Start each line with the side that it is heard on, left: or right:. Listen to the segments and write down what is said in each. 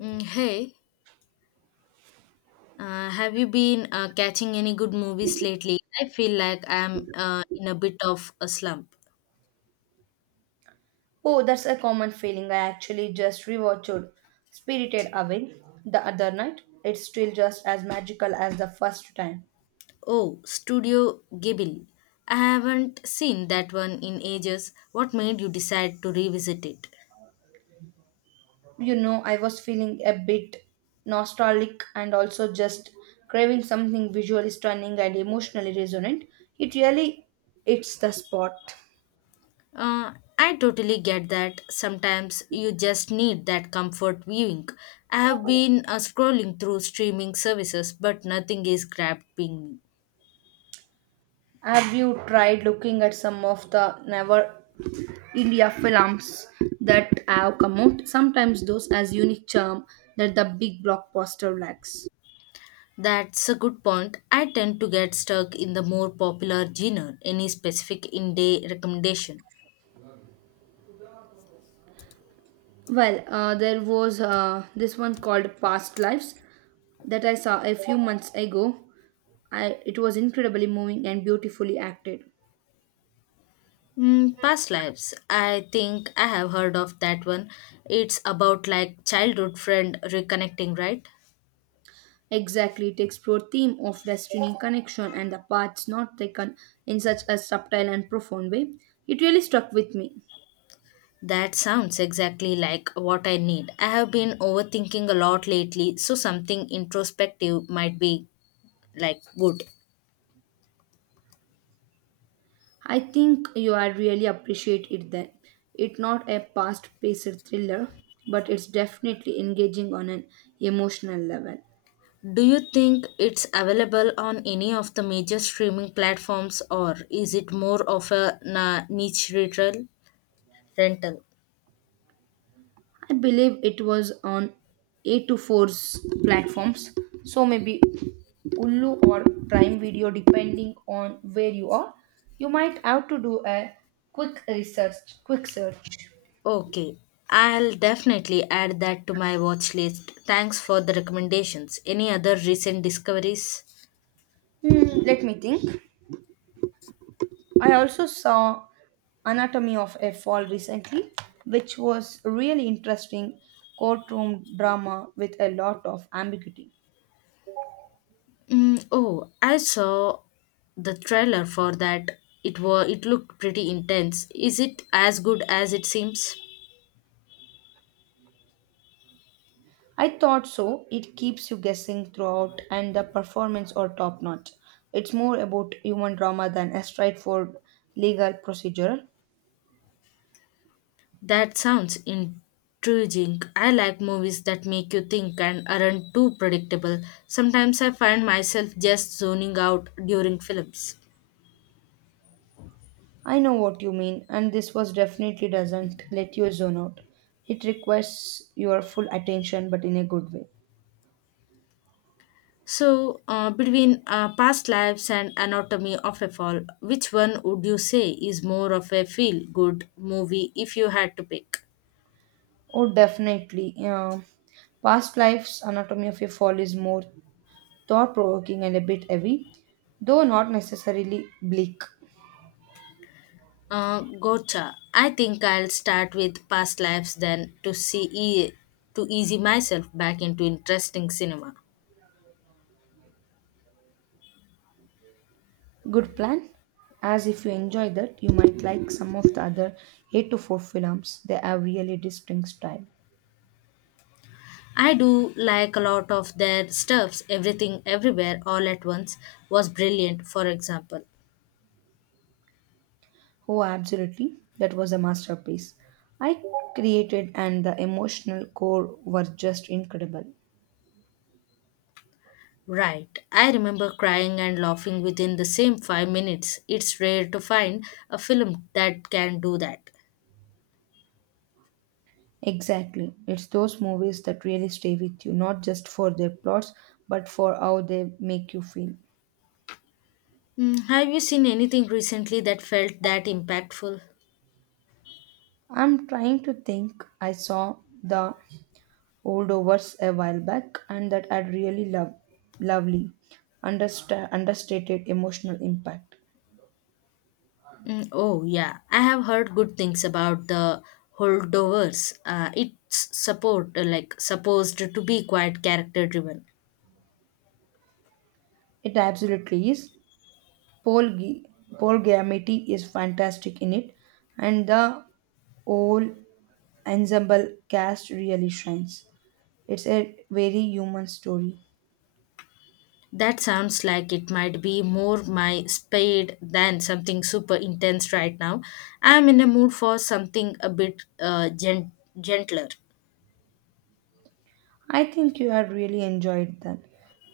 left: Hey, have you been catching any good movies lately? I feel like I'm in a bit of a slump.
right: Oh, that's a common feeling. I actually just rewatched Spirited Away the other night. It's still just as magical as the first time.
left: Oh, Studio Ghibli. I haven't seen that one in ages. What made you decide to revisit it?
right: You know, I was feeling a bit nostalgic and also just craving something visually stunning and emotionally resonant. It really hits the spot.
left: Uh, I totally get that. Sometimes you just need that comfort viewing. I have been scrolling through streaming services, but nothing is grabbing me.
right: Have you tried looking at some of the never India films that have come out? Sometimes those as unique charm that the big blockbuster lacks.
left: That's a good point. I tend to get stuck in the more popular genre. Any specific in day recommendation?
right: Well, there was this one called Past Lives that I saw a few months ago. It was incredibly moving and beautifully acted.
left: Mm, past lives. I think I have heard of that one. It's about like childhood friend reconnecting, right?
right: Exactly, it explored theme of destiny, connection, and the paths not taken in such a subtle and profound way. It really struck with me.
left: That sounds exactly like what I need. I have been overthinking a lot lately, so something introspective might be like good.
right: I think you are really appreciate it then. It's not a past-paced thriller, but it's definitely engaging on an emotional level.
left: Do you think it's available on any of the major streaming platforms or is it more of a niche rental?
right: I believe it was on A24's platforms. So maybe Hulu or Prime Video, depending on where you are. You might have to do a quick search.
left: Okay, I'll definitely add that to my watch list. Thanks for the recommendations. Any other recent discoveries?
right: Hmm, let me think. I also saw Anatomy of a Fall recently, which was really interesting courtroom drama with a lot of ambiguity.
left: Mm, oh, I saw the trailer for that. It looked pretty intense. Is it as good as it seems?
right: I thought so. It keeps you guessing throughout, and the performance are top notch. It's more about human drama than a straightforward legal procedure.
left: That sounds intriguing. I like movies that make you think and aren't too predictable. Sometimes I find myself just zoning out during films.
right: I know what you mean, and this was definitely doesn't let you zone out. It requires your full attention, but in a good way.
left: So, between Past Lives and Anatomy of a Fall, which one would you say is more of a feel good movie if you had to pick?
right: Oh, definitely. Past Lives. Anatomy of a Fall is more thought provoking and a bit heavy, though not necessarily bleak.
left: Gotcha. I think I'll start with Past Lives then to easy myself back into interesting cinema.
right: Good plan. As if you enjoy that, you might like some of the other 8 to 4 films. They have really distinct style.
left: I do like a lot of their stuffs, everything everywhere all at once was brilliant, for example.
right: Oh, absolutely. That was a masterpiece. I created and the emotional core were just incredible.
left: Right. I remember crying and laughing within the same 5 minutes. It's rare to find a film that can do that.
right: Exactly. It's those movies that really stay with you, not just for their plots, but for how they make you feel.
left: Mm, have you seen anything recently that felt that impactful?
right: I'm trying to think. I saw the holdovers a while back and that had really lovely, understated emotional impact.
left: Mm, oh, yeah. I have heard good things about the holdovers. It's support, like supposed to be quite character driven.
right: It absolutely is. Paul, G- Paul Giamatti is fantastic in it, and the whole ensemble cast really shines. It's a very human story.
left: That sounds like it might be more my speed than something super intense right now. I'm in a mood for something a bit gentler.
right: I think you have really enjoyed that.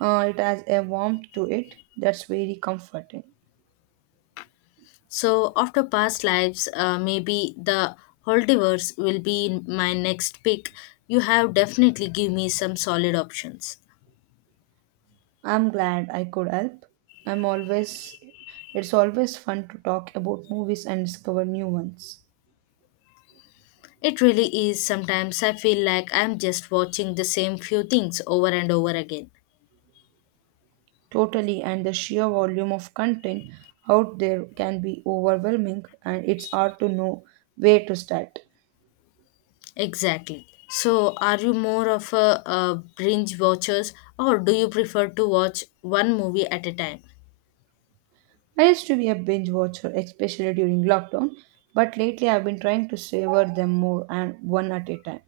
right: It has a warmth to it that's very comforting.
left: So, after past lives, maybe the Holdivers will be my next pick. You have definitely give me some solid options.
right: I'm glad I could help. I'm always It's always fun to talk about movies and discover new ones.
left: It really is. Sometimes I feel like I'm just watching the same few things over and over again.
right: Totally, and the sheer volume of content out there can be overwhelming and it's hard to know where to start.
left: Exactly. So, are you more of a binge watchers or do you prefer to watch one movie at a time?
right: I used to be a binge watcher, especially during lockdown, but lately I've been trying to savor them more and one at a time.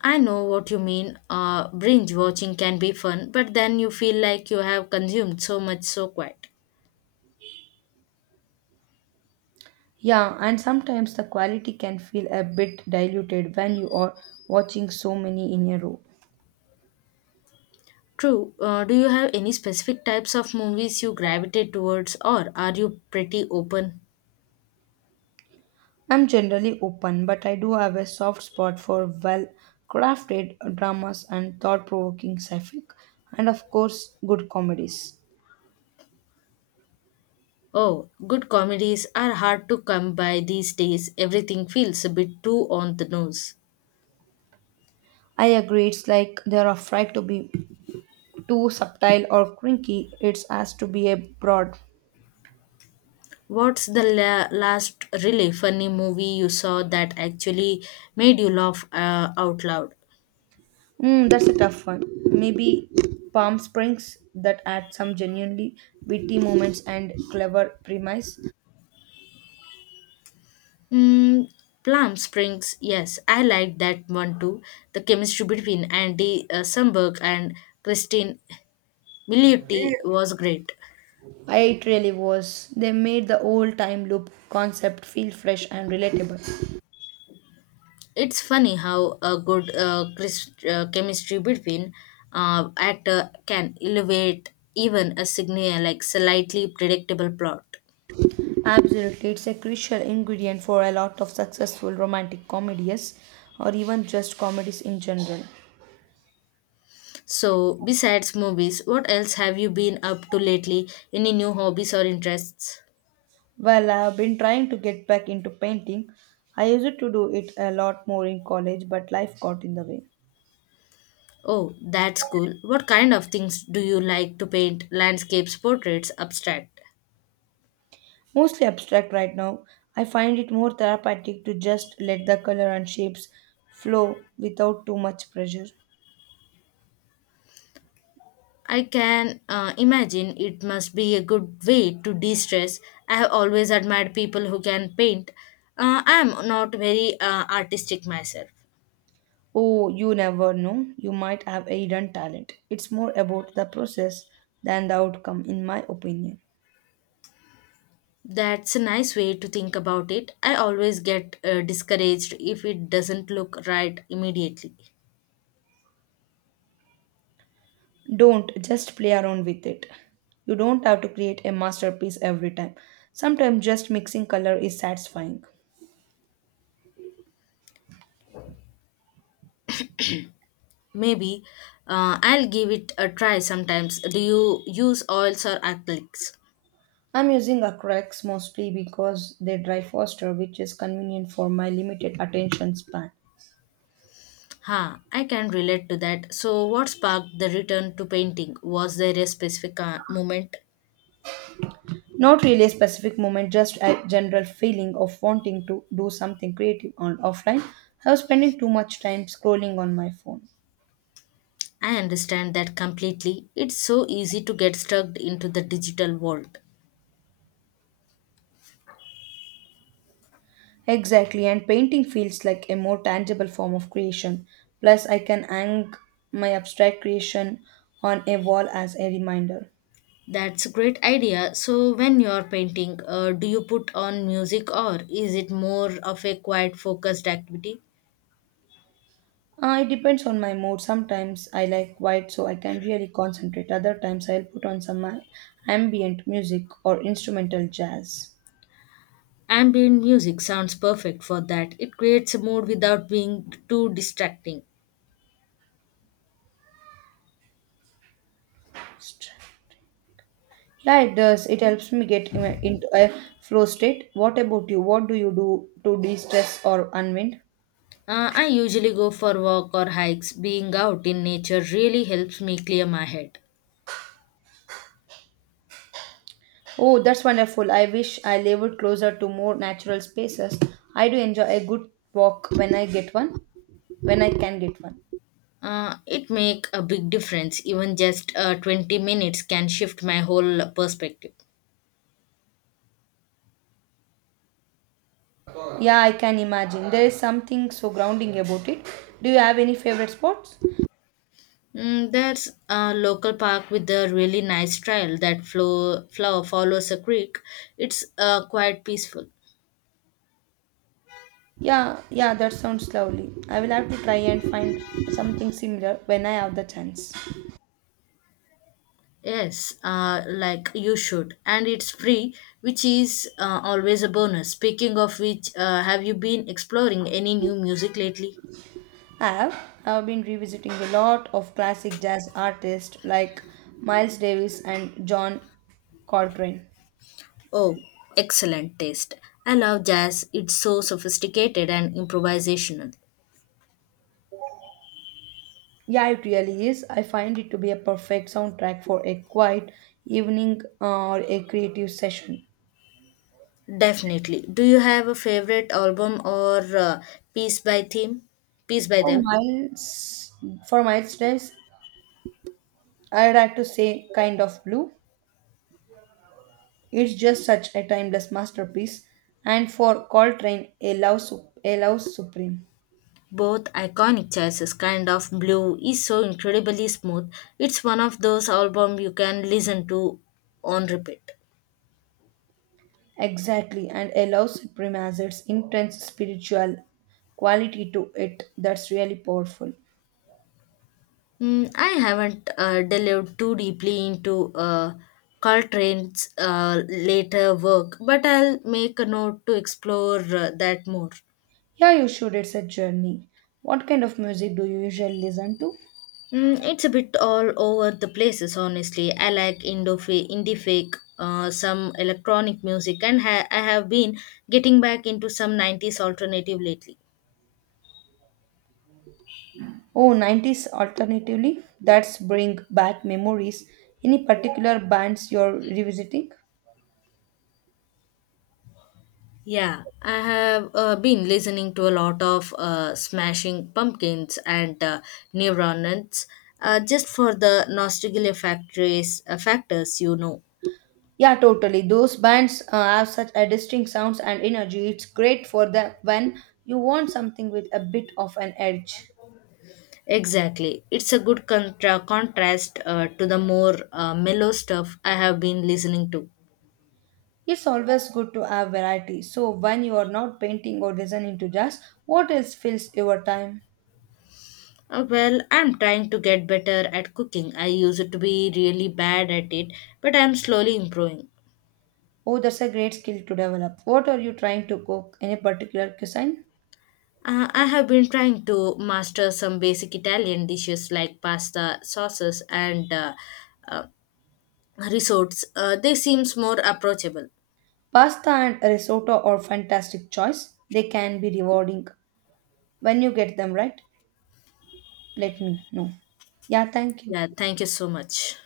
left: I know what you mean. Binge watching can be fun, but then you feel like you have consumed so much so quiet.
right: Yeah, and sometimes the quality can feel a bit diluted when you are watching so many in a row.
left: True. Do you have any specific types of movies you gravitate towards, or are you pretty open?
right: I'm generally open, but I do have a soft spot for well crafted dramas and thought provoking sci fi, and of course, good comedies.
left: Oh, good comedies are hard to come by these days. Everything feels a bit too on the nose.
right: I agree, it's like they're afraid to be too subtle or crinky, it's asked to be a broad.
left: What's the last really funny movie you saw that actually made you laugh out loud?
right: Mm, that's a tough one. Maybe Palm Springs that had some genuinely witty moments and clever premise.
left: Mm, Plum Springs, yes, I liked that one too. The chemistry between Andy Samberg and Christine Milioti was great.
right: It really was. They made the old time loop concept feel fresh and relatable.
left: It's funny how a good chemistry between actor can elevate even a slightly predictable plot.
right: Absolutely, it's a crucial ingredient for a lot of successful romantic comedies or even just comedies in general.
left: So, besides movies, what else have you been up to lately? Any new hobbies or interests?
right: Well, I've been trying to get back into painting. I used to do it a lot more in college, but life got in the way.
left: Oh, that's cool. What kind of things do you like to paint? Landscapes, portraits, abstract?
right: Mostly abstract right now. I find it more therapeutic to just let the color and shapes flow without too much pressure.
left: I can imagine it must be a good way to de stress. I have always admired people who can paint. I am not very artistic myself.
right: Oh, you never know. You might have a hidden talent. It's more about the process than the outcome, in my opinion.
left: That's a nice way to think about it. I always get discouraged if it doesn't look right immediately.
right: Don't just play around with it. You don't have to create a masterpiece every time. Sometimes just mixing color is satisfying.
left: Maybe I'll give it a try sometimes. Do you use oils or acrylics?
right: I'm using acrylics mostly because they dry faster, which is convenient for my limited attention span.
left: Huh, I can relate to that. So, what sparked the return to painting? Was there a specific moment?
right: Not really a specific moment, just a general feeling of wanting to do something creative on offline. I was spending too much time scrolling on my phone.
left: I understand that completely. It's so easy to get stuck into the digital world.
right: Exactly, and painting feels like a more tangible form of creation. Plus, I can hang my abstract creation on a wall as a reminder.
left: That's a great idea. So, when you're painting, do you put on music or is it more of a quiet, focused activity?
right: It depends on my mood. Sometimes I like quiet so I can really concentrate. Other times I'll put on some ambient music or instrumental jazz.
left: Ambient music sounds perfect for that. It creates a mood without being too distracting.
right: Yeah, it does. It helps me get into a flow state. What about you? What do you do to de stress or unwind?
left: I usually go for walk or hikes. Being out in nature really helps me clear my head.
right: Oh, that's wonderful. I wish I lived closer to more natural spaces. I do enjoy a good walk when I can get one.
left: It make a big difference. Even just 20 minutes can shift my whole perspective.
right: Yeah, I can imagine. There is something so grounding about it. Do you have any favorite spots?
left: Mm, there's a local park with a really nice trail that flow follows a creek. It's quite peaceful.
right: Yeah, yeah, that sounds lovely. I will have to try and find something similar when I have the chance.
left: Yes, like you should. And it's free, which is always a bonus. Speaking of which, have you been exploring any new music lately?
right: I have, I have been revisiting a lot of classic jazz artists like Miles Davis and John Coltrane.
left: Oh, excellent taste. I love jazz. It's so sophisticated and improvisational.
right: Yeah, it really is. I find it to be a perfect soundtrack for a quiet evening or a creative session.
left: Definitely. Do you have a favorite album or piece by theme? Piece by
right: For
left: them?
right: Miles, for Miles Davis, I would like to say Kind of Blue. It's just such a timeless masterpiece. And for Coltrane, a love supreme.
left: Both iconic choices. Kind of Blue is so incredibly smooth. It's one of those albums you can listen to on repeat.
right: Exactly, and a love supreme has its intense spiritual quality to it that's really powerful.
left: Mm, I haven't delved too deeply into Coltrane's later work, but I'll make a note to explore that more.
right: Yeah, you should. It's a journey. What kind of music do you usually listen to?
left: Mm, it's a bit all over the places, honestly. I like indie fake, some electronic music, and I have been getting back into some 90s alternative lately.
right: Oh, nineties alternatively, that's bring back memories. Any particular bands you're revisiting?
left: Yeah, I have been listening to a lot of Smashing Pumpkins and Neuronauts just for the factors, you know.
right: Yeah, totally. Those bands have such a distinct sounds and energy. It's great for the when you want something with a bit of an edge.
left: Exactly. It's a good contrast to the more mellow stuff I have been listening to.
right: It's always good to have variety. So when you are not painting or listening to jazz, what else fills your time?
left: Well, I'm trying to get better at cooking. I used to be really bad at it, but I'm slowly improving.
right: Oh, that's a great skill to develop. What are you trying to cook? Any particular cuisine?
left: I have been trying to master some basic Italian dishes like pasta, sauces, and uh, risottos. They seems more approachable.
right: Pasta and risotto are fantastic choice. They can be rewarding when you get them right. Let me know. Yeah, thank you.
left: Yeah, thank you so much.